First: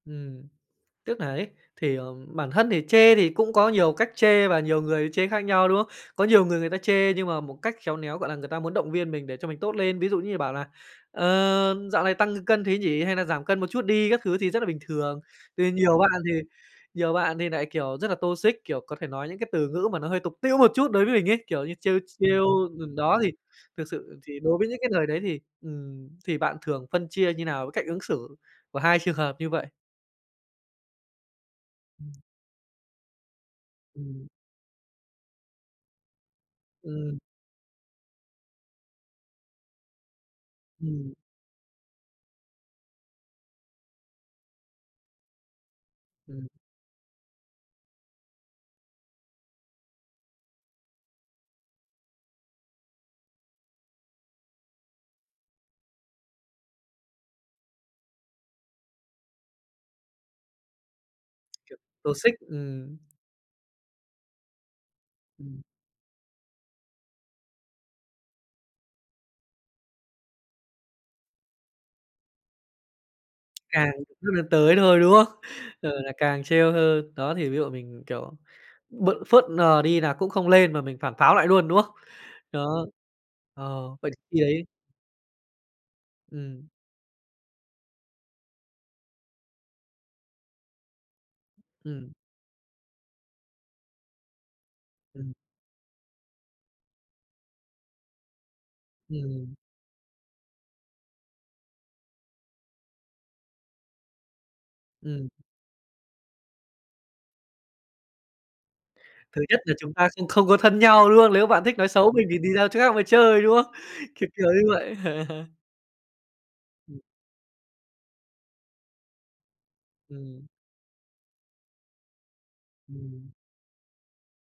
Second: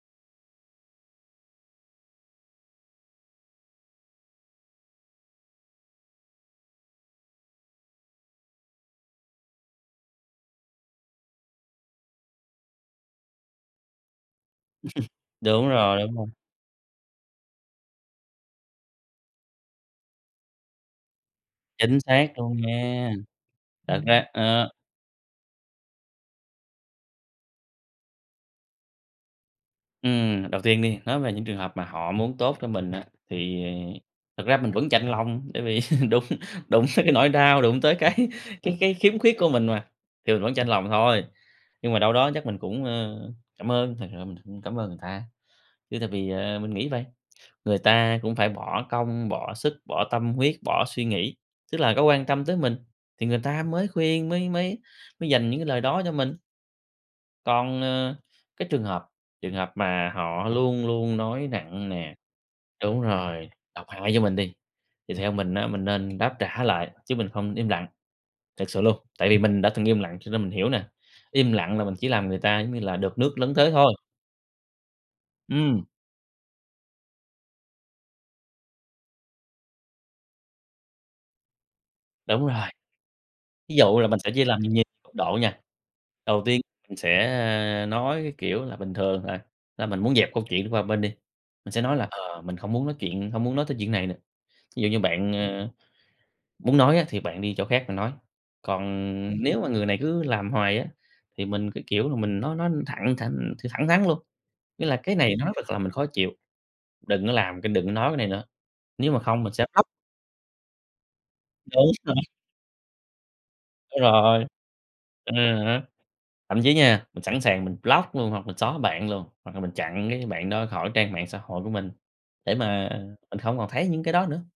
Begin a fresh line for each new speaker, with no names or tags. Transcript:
Ừm, tức nà ấy, thì, ờ, bản thân thì chê thì cũng có nhiều cách chê và nhiều người chê khác nhau, đúng không? Có nhiều người người ta chê nhưng mà một cách khéo néo, gọi là, người ta muốn động viên mình để cho mình tốt lên. Ví dụ như bảo là "Ờ, dạo này tăng cân thế nhỉ? Hay nà giảm cân một chút đi." các thứ thì rất là bình thường.
Đúng
Thì nhiều
rồi, đúng
bạn
rồi.
thì nhiều bạn thì nại, kiểu, rất là toxic, kiểu, có thể nói những cái từ ngữ mà nó hơi tục tĩu một chút đối với mình ấy, kiểu, như
Chính
trêu
xác
trêu,
luôn
ừm,
nha.
đó thì thực
Thật
sự
ra
thì đối với
ờ.
những cái lời đấy thì, ừm, thì bạn thường phân chia như nào với cách ứng xử của 2 trường hợp như vậy?
Ừm, đầu tiên đi nói về những trường hợp mà
Ừm.
họ muốn tốt cho mình á, thì
Ừm.
thực ra mình vẫn chạnh lòng, bởi vì đụng đụng tới cái
Ừm.
nỗi đau, đụng tới cái cái cái khiếm khuyết của mình mà, thì mình vẫn chạnh lòng
Ừm.
thôi. Nhưng mà đâu đó chắc mình cũng, ơ, cảm ơn, thực sự mình cũng cảm ơn người ta. Chứ tại vì,
Ừm.
ờ, mình nghĩ vầy, người ta cũng phải bỏ công, bỏ sức, bỏ tâm huyết, bỏ suy nghĩ, tức là có quan tâm tới mình, thì người ta mới khuyên, mới mới mới dành những cái lời đó cho mình. Còn, ờ, cái trường hợp trường hợp mà họ luôn luôn nói
Kiểu,
nặng nè
toxic, ừm.
đúng rồi, độc hại vô mình đi, thì theo mình
Ừm.
á mình nên đáp trả lại, chứ mình không im lặng, thực sự luôn. Tại vì mình đã từng im lặng cho nên mình hiểu nè, im lặng là mình chỉ làm người ta, giống như là, được nước lấn tới
Càng
thôi.
[unintelligible] nước lấn tới thôi, đúng không?
Ừm.
Ờ, là càng trêu hơn, đó thì ví dụ mình mình, kiểu, b phớt lờ đi là cũng không lên mà mình phản pháo lại luôn, đúng không?
Đúng rồi.
Đó,
Ví
ờ,
dụ là
vậy
mình sẽ
khi
chia làm
ấy
nhiều cấp độ nha. Đầu tiên
Ừm.
mình sẽ, a, nói cái kiểu là bình thường, à, là mình muốn dẹp câu chuyện qua một bên đi, mình sẽ nói là
Ừm.
"Ờ, mình hông muốn nói chuyện hông muốn nói tới chuyện này nữa. Ví dụ như
Ừm.
bạn, ơ, muốn nói á thì bạn đi chỗ khác mà nói." Còn
Ừm.
nếu mà người này cứ làm hoài á, thì mình cứ kiểu là, mình nói nói thẳng thẳng thẳng thắn luôn, nghĩa là "Cái
Ừm.
này nó thật làm mình khó chịu, đừng có làm cái đừng có nói bên này nữa, nếu mà
Thứ
không mình
nhất
sẽ
là
block."
chúng ta không không có thân nhau, đúng không? Lếu bạn thích
Đúng
nói xấu
rồi.
mình thì đi ra chỗ khác mà chơi, đúng không?
Đúng
Kiểu
rồi.
kiểu như vậy.
À há. Thậm chí
Ừm.
nha, mình sẵn sàng mình block luôn hoặc mình xóa bạn luôn, hoặc là mình chặn cái
Ừm.
bạn đó khỏi trang mạng xã hội của mình, để mà
Ừm.
mình không còn thấy những cái đó nữa.